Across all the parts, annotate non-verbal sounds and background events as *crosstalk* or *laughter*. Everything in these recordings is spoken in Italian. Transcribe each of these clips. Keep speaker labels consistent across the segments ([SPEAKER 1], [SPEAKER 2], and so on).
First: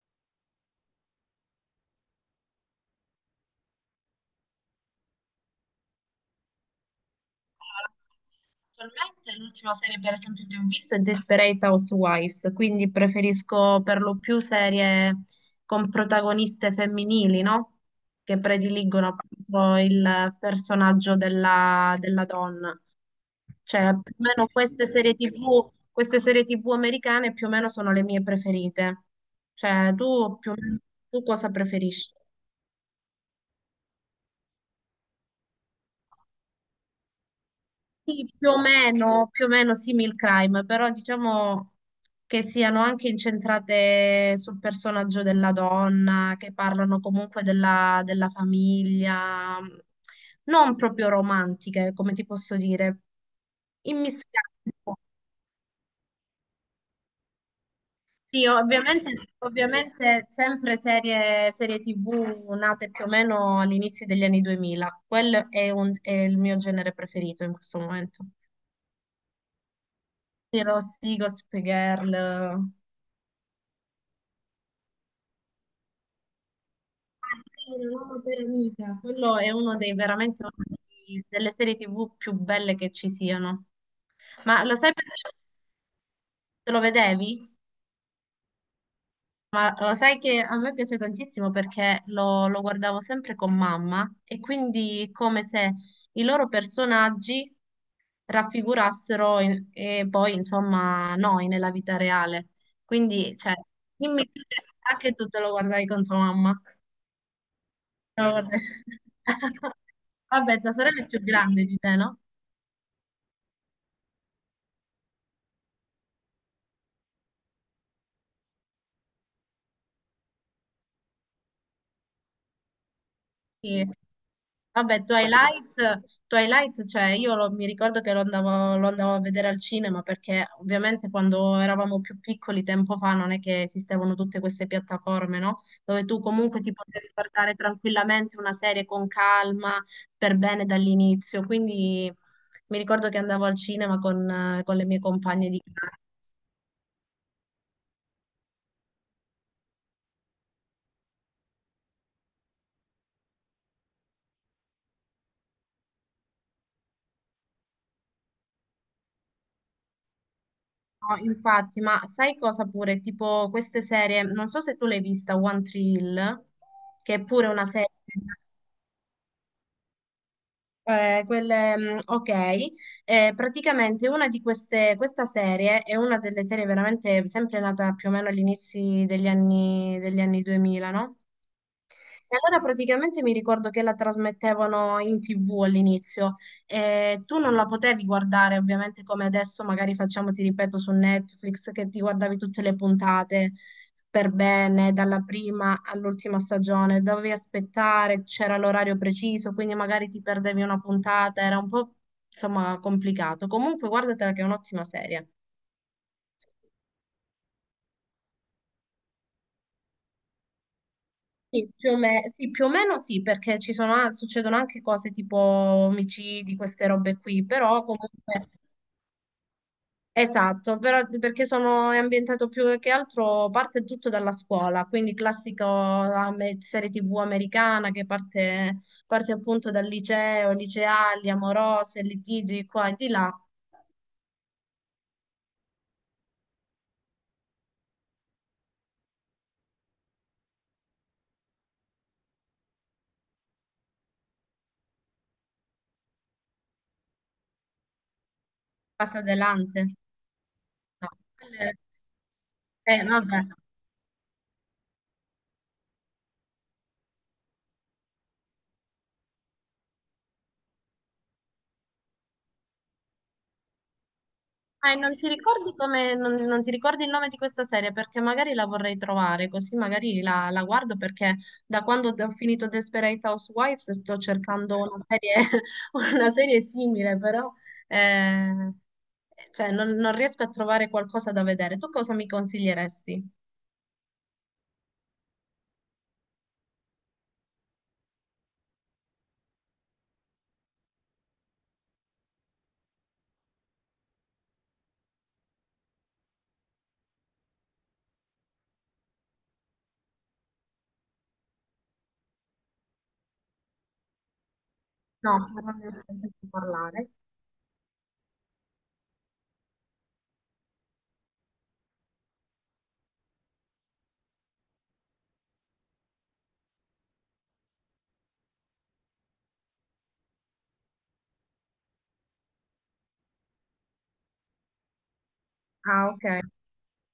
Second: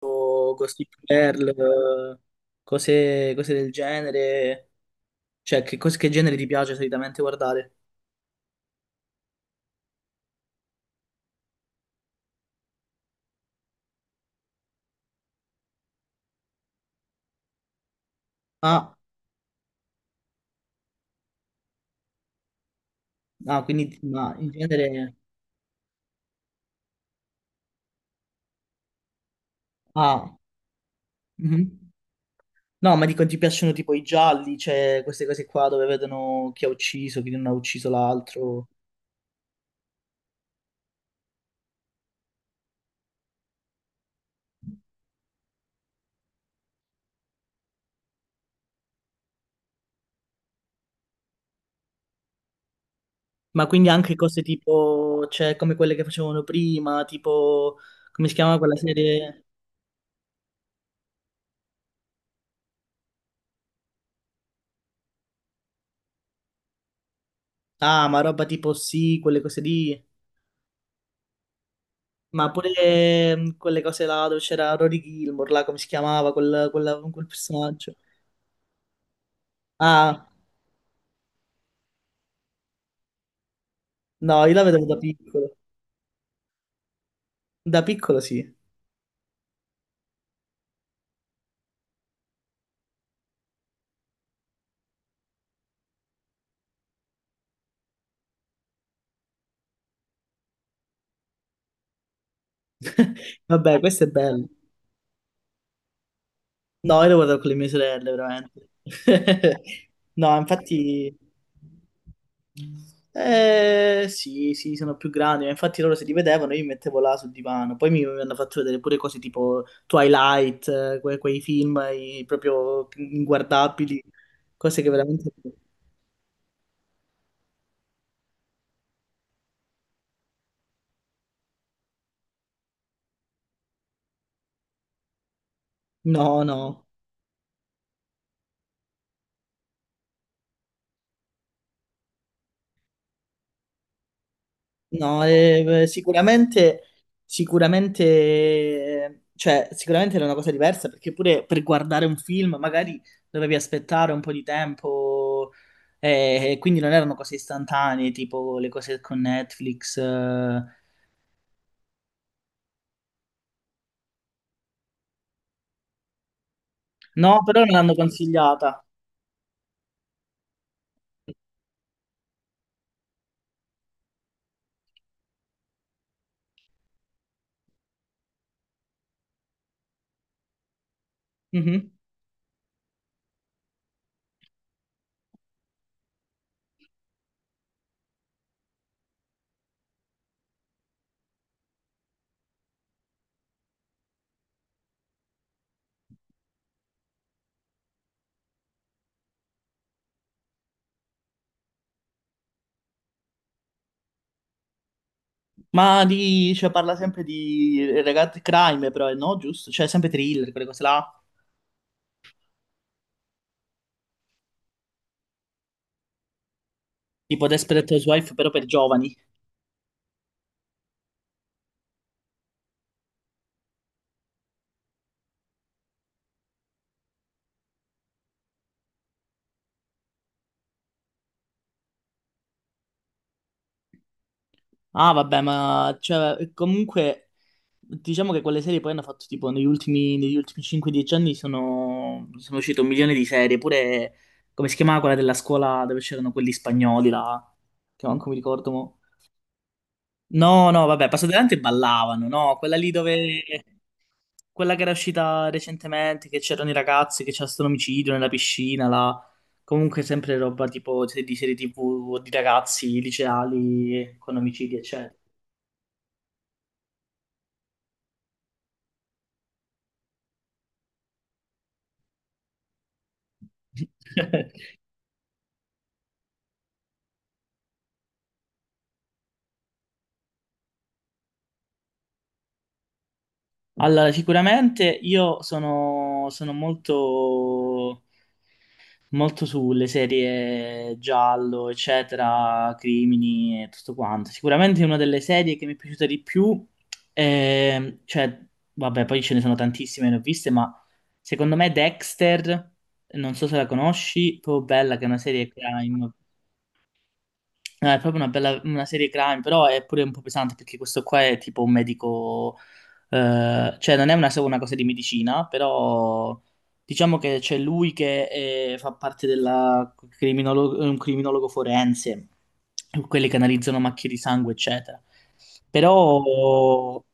[SPEAKER 1] O Gossip Girl, cose del genere. Cioè, che genere ti piace solitamente guardare?
[SPEAKER 2] Attualmente l'ultima serie per esempio che ho visto è Desperate Housewives, quindi preferisco per lo più serie con protagoniste femminili, no? Che
[SPEAKER 1] Ah,
[SPEAKER 2] prediligono appunto il personaggio della donna.
[SPEAKER 1] ah,
[SPEAKER 2] Cioè,
[SPEAKER 1] quindi
[SPEAKER 2] più o
[SPEAKER 1] ma
[SPEAKER 2] meno
[SPEAKER 1] in
[SPEAKER 2] queste serie
[SPEAKER 1] genere...
[SPEAKER 2] TV, queste serie TV americane più o meno sono le mie preferite. Cioè,
[SPEAKER 1] Ah,
[SPEAKER 2] tu più o meno, tu cosa
[SPEAKER 1] mhm.
[SPEAKER 2] preferisci?
[SPEAKER 1] No, ma dico, ti piacciono tipo i gialli, cioè queste cose qua dove vedono chi ha ucciso, chi non ha ucciso
[SPEAKER 2] Sì,
[SPEAKER 1] l'altro.
[SPEAKER 2] più o meno simil crime, però diciamo che siano anche incentrate sul personaggio della donna, che parlano comunque della famiglia, non proprio romantiche, come ti posso dire,
[SPEAKER 1] Ma quindi anche cose
[SPEAKER 2] immischiate. Un po'.
[SPEAKER 1] tipo, cioè, come quelle che facevano prima, tipo, come si
[SPEAKER 2] Sì,
[SPEAKER 1] chiama quella
[SPEAKER 2] ovviamente,
[SPEAKER 1] serie?
[SPEAKER 2] ovviamente sempre serie TV nate più o meno all'inizio degli anni 2000, quello è è il mio genere preferito in questo
[SPEAKER 1] Ah, ma
[SPEAKER 2] momento.
[SPEAKER 1] roba tipo sì, quelle cose lì.
[SPEAKER 2] Sì, Rossi, Gossip
[SPEAKER 1] Ma
[SPEAKER 2] Girl.
[SPEAKER 1] pure quelle cose là dove c'era Rory Gilmore, là come si chiamava quel
[SPEAKER 2] Una
[SPEAKER 1] personaggio.
[SPEAKER 2] nuova per amica. Quello è uno dei
[SPEAKER 1] Ah,
[SPEAKER 2] veramente uno dei- delle serie TV più belle che ci siano.
[SPEAKER 1] no, io la
[SPEAKER 2] Ma lo
[SPEAKER 1] vedevo
[SPEAKER 2] sai
[SPEAKER 1] da
[SPEAKER 2] perché
[SPEAKER 1] piccolo.
[SPEAKER 2] te lo vedevi?
[SPEAKER 1] Da piccolo sì.
[SPEAKER 2] Ma lo sai che a me piace tantissimo perché lo guardavo sempre con mamma e quindi è come se i loro personaggi e poi insomma noi nella vita reale. Quindi,
[SPEAKER 1] *laughs*
[SPEAKER 2] cioè,
[SPEAKER 1] Vabbè, questo è
[SPEAKER 2] dimmi tu
[SPEAKER 1] bello.
[SPEAKER 2] che anche tu te lo guardavi con tua mamma.
[SPEAKER 1] No, io lo guardavo con le mie sorelle,
[SPEAKER 2] Te lo guardavi-
[SPEAKER 1] veramente.
[SPEAKER 2] *laughs*
[SPEAKER 1] *laughs* No,
[SPEAKER 2] Vabbè, tua sorella è
[SPEAKER 1] infatti...
[SPEAKER 2] più grande di te, no?
[SPEAKER 1] Sì, sì, sono più grandi, ma infatti loro se li vedevano io mi mettevo là sul divano. Poi mi hanno fatto vedere pure cose tipo Twilight, quei film proprio
[SPEAKER 2] Sì.
[SPEAKER 1] inguardabili, cose che
[SPEAKER 2] Vabbè,
[SPEAKER 1] veramente...
[SPEAKER 2] Twilight, Twilight, cioè io mi ricordo che lo andavo a vedere al cinema perché ovviamente quando eravamo più piccoli tempo fa non è che esistevano tutte queste piattaforme, no? Dove tu
[SPEAKER 1] No,
[SPEAKER 2] comunque ti
[SPEAKER 1] no,
[SPEAKER 2] potevi guardare tranquillamente una serie con calma, per bene dall'inizio. Quindi mi ricordo che andavo al cinema con le mie
[SPEAKER 1] no,
[SPEAKER 2] compagne di classe.
[SPEAKER 1] sicuramente, sicuramente, cioè, sicuramente era una cosa diversa perché pure per guardare un film magari dovevi aspettare un po' di tempo e quindi non erano cose istantanee tipo le cose con Netflix.
[SPEAKER 2] No, infatti, ma sai cosa pure? Tipo queste serie, non so se tu l'hai vista, One Tree Hill, che è
[SPEAKER 1] No,
[SPEAKER 2] pure una
[SPEAKER 1] però me
[SPEAKER 2] serie.
[SPEAKER 1] l'hanno consigliata.
[SPEAKER 2] Quelle, ok, eh, praticamente una di queste, questa serie è una delle serie veramente sempre nata più o meno all'inizio degli anni 2000, no?
[SPEAKER 1] Mhm.
[SPEAKER 2] E allora praticamente mi ricordo che la trasmettevano in TV all'inizio e tu non la potevi guardare ovviamente come adesso magari facciamo, ti ripeto, su Netflix che ti guardavi tutte le puntate per bene, dalla prima all'ultima stagione, dovevi aspettare, c'era l'orario preciso, quindi magari ti perdevi una puntata, era un po' insomma complicato. Comunque guardatela che è un'ottima serie.
[SPEAKER 1] Ma cioè, parla sempre di ragazzi, crime però, no, giusto? Cioè, sempre thriller, quelle cose là.
[SPEAKER 2] Sì, più o meno sì, perché ci sono, succedono anche cose tipo omicidi, queste robe qui,
[SPEAKER 1] Tipo
[SPEAKER 2] però
[SPEAKER 1] Desperate Housewife,
[SPEAKER 2] comunque,
[SPEAKER 1] però per giovani.
[SPEAKER 2] esatto, però, perché sono, è ambientato più che altro, parte tutto dalla scuola, quindi classico serie TV americana che parte appunto dal liceo, liceali, amorose, litigi qua e di là,
[SPEAKER 1] Ah, vabbè, ma cioè, comunque diciamo che quelle serie poi hanno fatto tipo negli ultimi 5-10 anni sono uscite un milione di serie, pure come si chiamava quella della scuola dove c'erano quelli spagnoli là, che manco mi ricordo. Mo.
[SPEAKER 2] passa adelante.
[SPEAKER 1] No, no, vabbè,
[SPEAKER 2] No,
[SPEAKER 1] passo davanti e
[SPEAKER 2] quelle-
[SPEAKER 1] ballavano, no, quella lì
[SPEAKER 2] no,
[SPEAKER 1] dove...
[SPEAKER 2] vabbè.
[SPEAKER 1] quella che era uscita recentemente, che c'erano i ragazzi, che c'era stato l'omicidio nella piscina là, comunque sempre roba tipo di serie TV, di ragazzi liceali con omicidi, eccetera.
[SPEAKER 2] Non ti ricordi come, non ti ricordi il nome di questa serie perché magari la vorrei trovare, così magari la guardo perché da quando ho finito Desperate Housewives sto cercando
[SPEAKER 1] *laughs*
[SPEAKER 2] una serie, *laughs* una serie simile, però eh, cioè, non riesco a trovare qualcosa da vedere. Tu cosa mi consiglieresti?
[SPEAKER 1] Allora, sicuramente io sono molto, molto sulle serie giallo, eccetera, crimini e tutto quanto. Sicuramente una delle serie che mi è piaciuta di più, cioè, vabbè, poi ce ne sono tantissime, ne ho viste, ma secondo me Dexter, non so se la conosci, proprio bella, che è una
[SPEAKER 2] No,
[SPEAKER 1] serie
[SPEAKER 2] però non ho
[SPEAKER 1] crime.
[SPEAKER 2] sentito parlare.
[SPEAKER 1] No, è proprio una bella una serie crime, però è pure un po' pesante perché questo qua è tipo un medico, cioè non è solo una cosa di medicina, però diciamo che c'è lui che fa parte della criminologo, è un criminologo forense, quelli che analizzano macchie di sangue, eccetera.
[SPEAKER 2] Ah,
[SPEAKER 1] Però
[SPEAKER 2] ok.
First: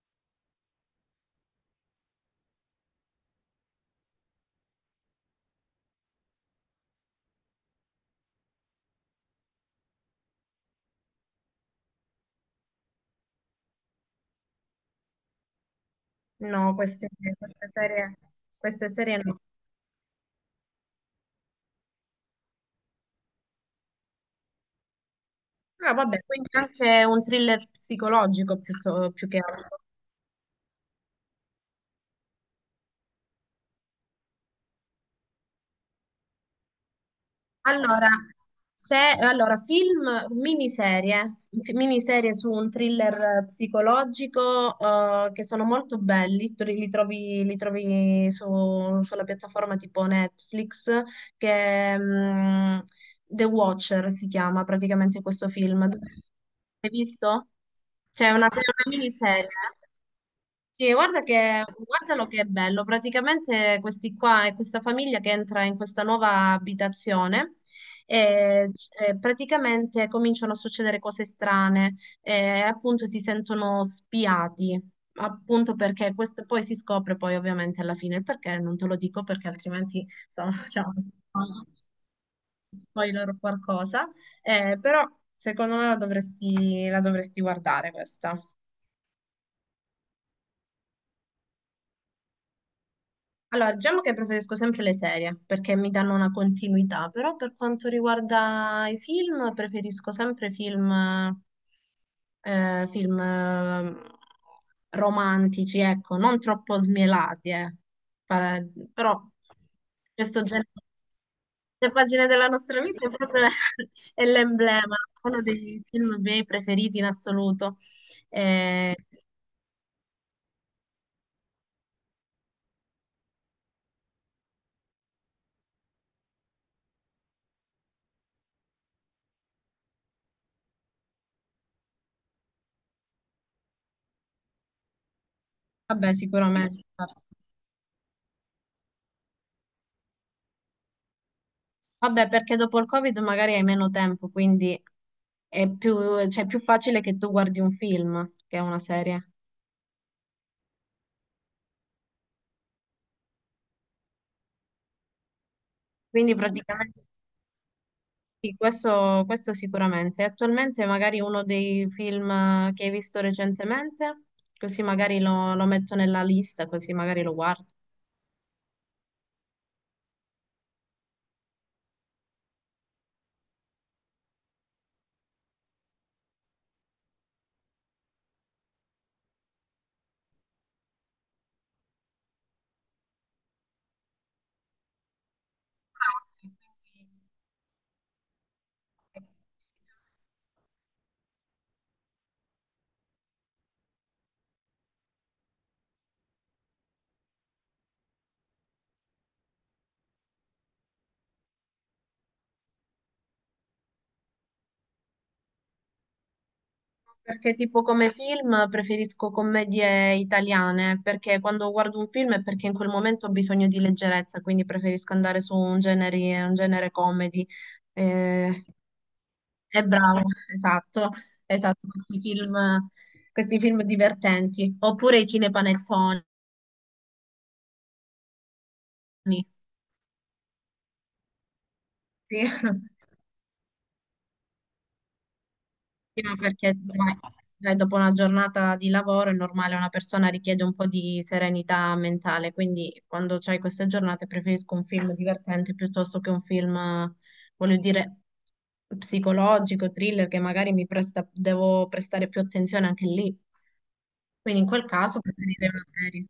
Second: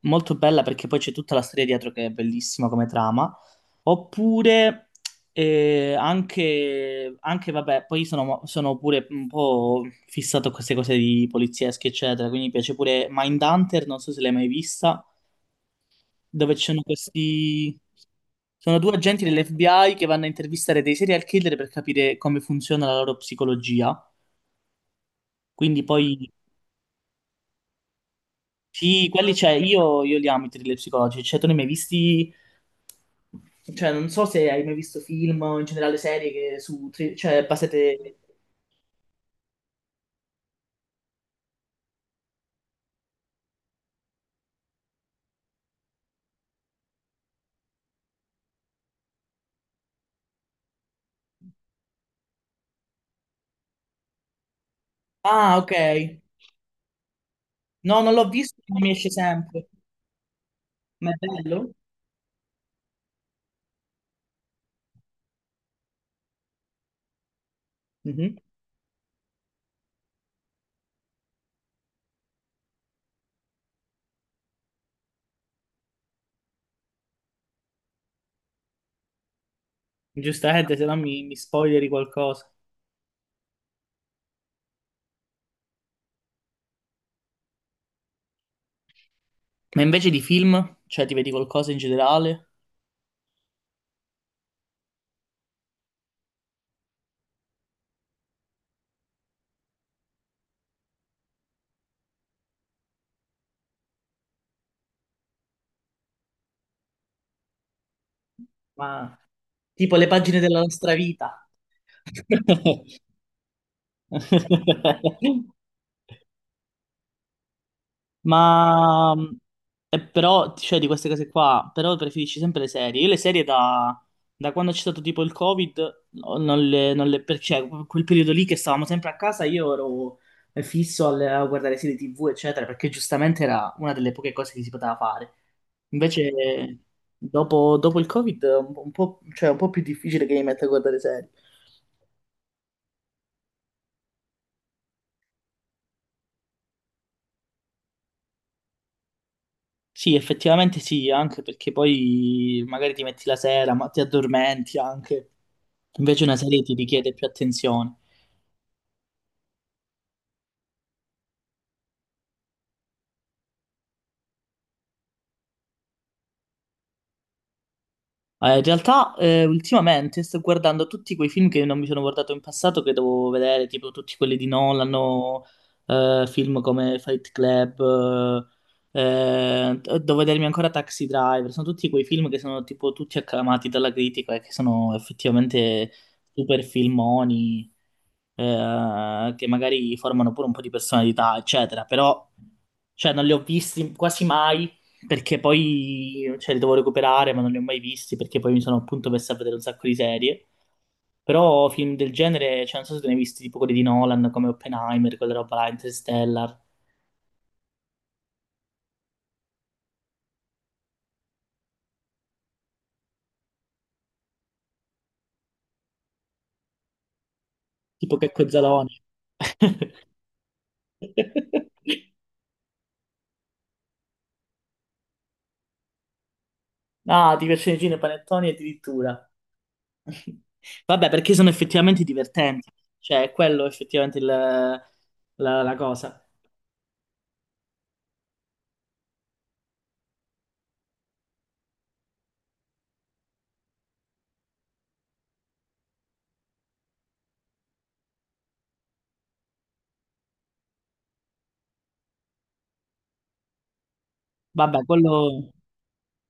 [SPEAKER 1] molto bella perché poi c'è tutta la storia dietro che è bellissima come trama. Oppure anche, vabbè, poi sono pure un po' fissato a queste cose di poliziesche, eccetera, quindi mi piace pure Mindhunter, non so se l'hai mai vista, dove ci
[SPEAKER 2] No,
[SPEAKER 1] sono
[SPEAKER 2] queste
[SPEAKER 1] questi...
[SPEAKER 2] serie,
[SPEAKER 1] Sono
[SPEAKER 2] queste
[SPEAKER 1] due
[SPEAKER 2] serie
[SPEAKER 1] agenti
[SPEAKER 2] no.
[SPEAKER 1] dell'FBI che vanno a intervistare dei serial killer per capire come funziona la loro psicologia, quindi
[SPEAKER 2] Ah, vabbè,
[SPEAKER 1] poi
[SPEAKER 2] quindi anche un thriller psicologico più,
[SPEAKER 1] sì,
[SPEAKER 2] più
[SPEAKER 1] quelli
[SPEAKER 2] che
[SPEAKER 1] c'è,
[SPEAKER 2] altro.
[SPEAKER 1] io li amo i thriller psicologici, cioè tu ne hai mai visti, cioè non so se hai mai visto film o in generale serie che su, cioè
[SPEAKER 2] Allora,
[SPEAKER 1] basate...
[SPEAKER 2] se, allora, film, miniserie, miniserie su un thriller psicologico che sono molto belli, tu li trovi, li trovi sulla piattaforma tipo Netflix, che mm, The Watcher si chiama praticamente questo
[SPEAKER 1] Ah, ok,
[SPEAKER 2] film. Hai visto?
[SPEAKER 1] no, non l'ho
[SPEAKER 2] Cioè, è
[SPEAKER 1] visto, ma mi
[SPEAKER 2] una
[SPEAKER 1] esce
[SPEAKER 2] miniserie.
[SPEAKER 1] sempre,
[SPEAKER 2] Sì,
[SPEAKER 1] ma è
[SPEAKER 2] guarda che,
[SPEAKER 1] bello?
[SPEAKER 2] guardalo che è bello. Praticamente questi qua è questa famiglia che entra in questa nuova abitazione
[SPEAKER 1] Mhm.
[SPEAKER 2] e praticamente cominciano a succedere cose strane e appunto si sentono spiati, appunto perché questo poi si scopre poi ovviamente alla fine il perché, non te lo dico perché altrimenti insomma, *laughs*
[SPEAKER 1] Giustamente, se
[SPEAKER 2] facciamo
[SPEAKER 1] no mi spoileri qualcosa.
[SPEAKER 2] spoiler o *laughs* qualcosa, eh, però secondo me la dovresti guardare questa.
[SPEAKER 1] Ma invece di film, cioè ti vedi qualcosa in generale?
[SPEAKER 2] Allora, diciamo che preferisco sempre le serie perché mi danno una continuità, però per quanto riguarda i film, preferisco sempre film, film romantici, ecco, non troppo smielati, eh. Pa-
[SPEAKER 1] Ma
[SPEAKER 2] Però
[SPEAKER 1] tipo le pagine
[SPEAKER 2] questo
[SPEAKER 1] della
[SPEAKER 2] genere,
[SPEAKER 1] nostra vita.
[SPEAKER 2] le pagine della nostra vita è proprio *laughs* è l'emblema, uno
[SPEAKER 1] *laughs*
[SPEAKER 2] dei film miei preferiti in assoluto. Eh,
[SPEAKER 1] Ma però, cioè, di queste cose qua, però preferisci sempre le serie. Io le serie da, da quando c'è stato tipo il Covid, non le, non le, per- cioè, quel periodo lì che stavamo sempre a casa, io ero fisso a guardare serie TV, eccetera, perché giustamente era una delle poche cose che si poteva fare.
[SPEAKER 2] vabbè,
[SPEAKER 1] Invece,
[SPEAKER 2] sicuramente.
[SPEAKER 1] dopo, dopo il Covid, è un po' cioè, è un po' più difficile che mi metta a guardare serie.
[SPEAKER 2] Vabbè, perché dopo il Covid magari hai meno tempo, quindi è più, cioè, è più facile che tu guardi un film che una serie.
[SPEAKER 1] Sì, effettivamente sì, anche perché poi magari ti metti la sera, ma ti addormenti anche. Invece
[SPEAKER 2] Quindi
[SPEAKER 1] una serie ti
[SPEAKER 2] praticamente
[SPEAKER 1] richiede più attenzione.
[SPEAKER 2] sì, questo sicuramente. Attualmente magari uno dei film che hai visto recentemente, così magari lo metto nella lista, così magari lo guardo.
[SPEAKER 1] In realtà, ultimamente sto guardando tutti quei film che non mi sono guardato in passato, che dovevo vedere, tipo tutti quelli di Nolan, o, film come Fight Club, devo vedermi ancora Taxi Driver. Sono tutti quei film che sono tipo tutti acclamati dalla critica e che sono effettivamente
[SPEAKER 2] Ah, ok,
[SPEAKER 1] super filmoni.
[SPEAKER 2] quindi-
[SPEAKER 1] Che magari formano pure un po' di personalità, eccetera, però cioè, non li ho visti quasi mai perché poi cioè, li devo recuperare, ma non li ho mai visti perché poi mi sono appunto messo a vedere un sacco di serie. Però film del genere, cioè, non so se te ne hai visti tipo quelli di Nolan come Oppenheimer, quella roba là, Interstellar,
[SPEAKER 2] perché tipo come film preferisco commedie italiane, perché quando guardo un film è perché in quel momento ho bisogno di leggerezza, quindi preferisco andare su un genere comedy.
[SPEAKER 1] tipo Checco e
[SPEAKER 2] Eh,
[SPEAKER 1] Zalone.
[SPEAKER 2] è bravo, *laughs* esatto, esatto,
[SPEAKER 1] *laughs*
[SPEAKER 2] questi film divertenti. Oppure i cinepanettoni.
[SPEAKER 1] Ah, ti piacciono i cine panettoni addirittura.
[SPEAKER 2] Sì.
[SPEAKER 1] Vabbè, perché sono effettivamente divertenti.
[SPEAKER 2] *laughs*
[SPEAKER 1] Cioè, è quello effettivamente la cosa.
[SPEAKER 2] prima perché dai, dai, dopo una giornata di lavoro è normale, una persona richiede un po' di serenità mentale, quindi quando c'hai queste giornate preferisco un film divertente piuttosto che un film, voglio dire, psicologico, thriller, che magari mi presta, devo prestare più attenzione anche lì. Quindi in
[SPEAKER 1] Vabbè,
[SPEAKER 2] quel caso
[SPEAKER 1] quello...
[SPEAKER 2] preferirei una serie.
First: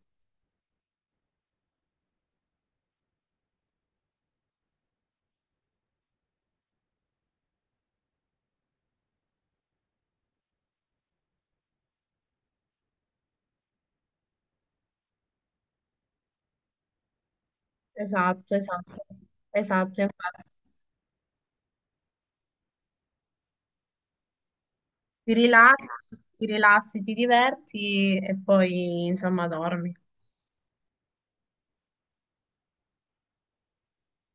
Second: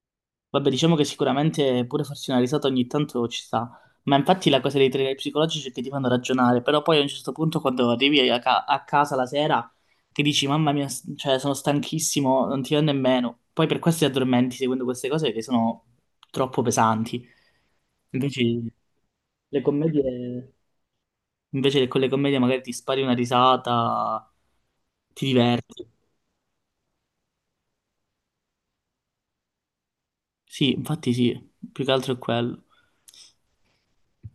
[SPEAKER 1] Vabbè, diciamo che sicuramente pure farsi una risata ogni tanto ci sta. Ma infatti la cosa dei thriller psicologici è che ti fanno ragionare. Però poi a un certo punto, quando arrivi a casa la sera, ti dici, mamma mia, cioè, sono stanchissimo, non ti va nemmeno. Poi per questo ti addormenti seguendo queste cose che sono troppo pesanti. Invece
[SPEAKER 2] Esatto, esatto,
[SPEAKER 1] le
[SPEAKER 2] esatto,
[SPEAKER 1] commedie...
[SPEAKER 2] infatti.
[SPEAKER 1] Invece che con le commedie magari ti spari una risata, ti
[SPEAKER 2] Ti
[SPEAKER 1] diverti.
[SPEAKER 2] rilassi, ti rilassi, ti diverti e poi insomma dormi.
[SPEAKER 1] Sì, infatti sì, più che altro è quello.